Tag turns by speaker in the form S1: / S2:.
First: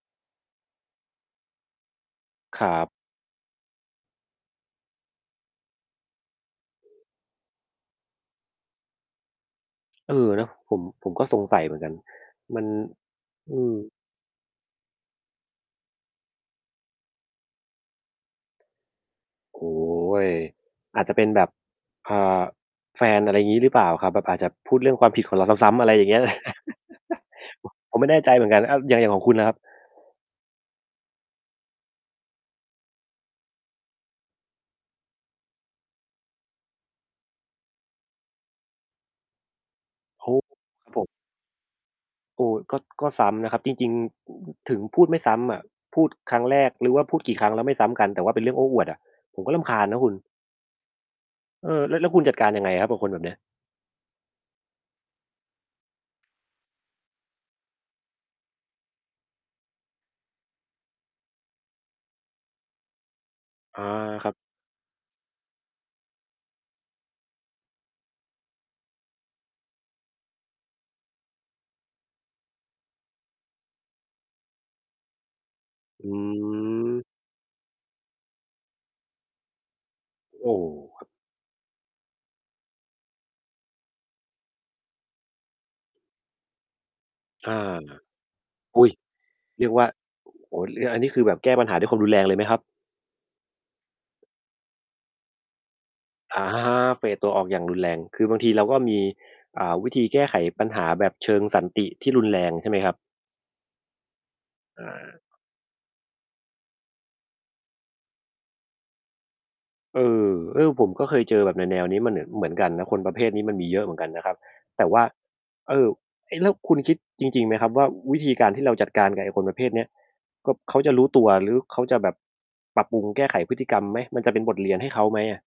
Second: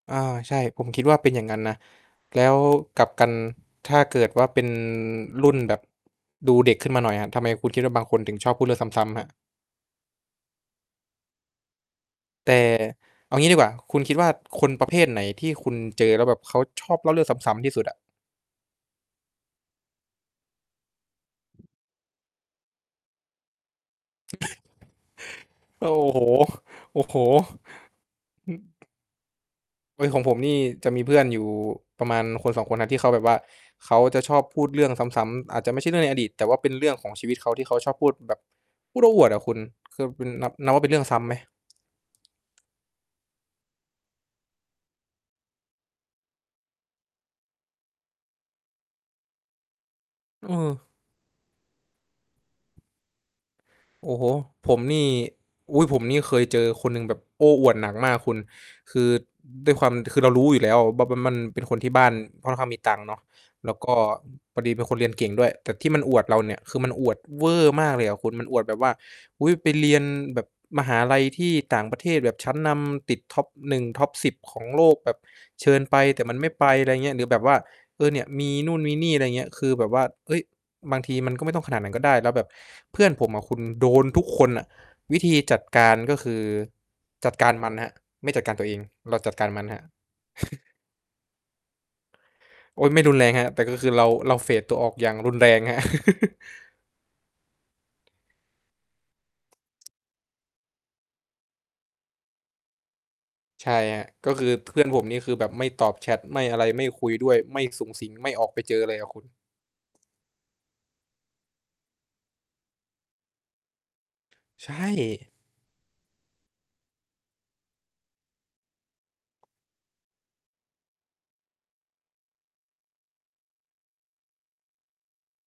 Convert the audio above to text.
S1: อา ใช่ ผมคิดว่าเป็นอย่างงั้นนะ แล้ว
S2: ครับ
S1: กลับกันถ้าเกิดว่าเป็นรุ่นแบบดูเด็กขึ้นมาหน่อยอะ ทำไมคุณคิดว่าบางคนถึงชอบพูดเรื่องซ้ำ ๆ ครับ?
S2: เออ เนาะ ผม ผมก็สงสัยเหมือนกัน
S1: แต
S2: มั
S1: ่
S2: น
S1: เอางี้
S2: อื
S1: ดีกว่า
S2: ม
S1: คุณคิดว่าคนประเภทไหนที่คุณเจอ แล้วแบบเขาชอบเล่าเรื่องซ้ำ ๆ ที่สุดอะ?
S2: โอ้โฮ อาจจะเป็นแบบ เอ่อ แฟน อะไรงี้หรือเปล่าครับ แบบอาจจะพูดเรื่องความผิดของเราซ้ำ ๆ อ
S1: โอ
S2: ะไร
S1: ้
S2: อย่างเง
S1: โ
S2: ี
S1: ฮ
S2: ้ย
S1: โอ้โฮ อื
S2: ผ ผมไม่แน่ใจเหมือนกัน อ่า
S1: อ
S2: อย่าง อย่างของคุณน่ะครับ?
S1: เฮ้ย ของผมนี่จะมีเพื่อนอยู่ประมาณ 1-2 คนน่ะ ที่เขาแบบว่าเขาจะชอบพูดเรื่องซ้ำ ๆ อาจจะไม่ใช่เรื่องในอดีต แต่เป็นเรื่องของชีวิตเขาที่เขาชอบพูด แบบพูดโอ้อวดอะคุณ คือค
S2: โ
S1: ุ
S2: อ้โ
S1: ณ
S2: ฮ
S1: นับ นับว่า
S2: ค
S1: เป
S2: ร
S1: ็
S2: ั
S1: น
S2: บ
S1: เรื่
S2: ผ
S1: อง
S2: ม
S1: ซ้ำไหม?
S2: โอ้โฮ ก็ ก็ซ้ำนะครับ จริง ๆ ถึงพูดไม่ซ้ำอะ พูดครั้งแรก หรือว่าพูดกี่ครั้งแล้วไม่ซ้ำกัน แต่ว่าเป็นเรื่องโอ้อวดอะ ผมก็รำคาญนะคุณ
S1: เออ
S2: เออ แล้ว แล้วคุณจัดการยังไงครับกับคนแบบเนี้ย?
S1: โอ้โฮ ผมนี่ อุ๊ย ผมนี่เคยเจอคนหนึ่งแบบโอ้อวดหนักมากคุณ คือด้วยความ คือเรารู้อยู่แล้วแบบว่ามันเป็นคนที่บ้านค่อนข้างมีตังค์เนาะ แล้ว
S2: อา
S1: ก็
S2: ครับ
S1: พอดีเป็นคนเรียนเก่งด้วย แต่ที่มันอวดเราเนี่ย คือมันอวดเวอร์มากเลยอะคุณ มันอวดแบบว่า อุ๊ย ไปเรียนแบบมหาลัยที่ต่างประเทศแบบชั้นนำ ติด top 1 top 10 ของโลกแบบเชิญไป
S2: อื
S1: แต่มันไม่ไป ไร
S2: ม
S1: เงี้ย หรือแบบว่า เออ เนี่ยมีนู่นมีนี่ อะไรเงี้ย คือแบบว่า เฮ้ย
S2: โอ
S1: บา
S2: ้
S1: งทีมันก็ไม่ต้องขนาดนั้นก็ได้ แล้วแบบเพื่อนผมอะคุณ โดน ทุกคนอะ วิธีจัดการก็คือจัดกา
S2: อ
S1: ร
S2: า
S1: มันครับ ไม่จัดการตัวเอง
S2: อุ๊ย!
S1: เราจัดการมั
S2: เรี
S1: น
S2: ยก
S1: คร
S2: ว
S1: ับ
S2: ่า โอ้โฮ หรืออันนี้ คือแบบแก้ปัญหาด้วยความรุนแรงเลยไหมครับ?
S1: โอ๊ย ไม่รุนแรงครับ แต่ก็คือเรา เรา เฟด ตัวออกอย่างรุนแรง ครับ
S2: อะฮะ เฟด ตัวออกอย่างรุนแรง คือบางทีเราก็มี อ่า วิธีแก้ไขปัญหาแบบเชิงสันติที่รุนแรงใช่ไหมครับ?
S1: ใช่ครับ ก็คือเพื่
S2: อ
S1: อนผมนี่
S2: า
S1: คือแบบไม่ตอบแชต ไม่อะไร ไม่คุยด้วย ไม่สุงสิง ไม่ออกไปเจอเลยอะคุณ
S2: เออ เออ ผมก็เคยเจอแบบแนว ๆ นี้มันมาเหนือน เหมือนกันนะ คนประเภทนี้มันมีเยอะเหมือนกันนะครับ
S1: ใช
S2: แต่ว่า
S1: ่
S2: เอ่อ เอ๊ะ แล้วคุณคิดจริง ๆ ไหมครับว่า วิธีการที่เราจัดการกับไอ้คนประเภทเนี้ย ก็ เขาจะรู้ตัว หรือเขาจะแบบปรับปรุงแก้ไขพฤติกรรมไหม? มันจะเป็นบทเรียนให้เขาไหมอะ?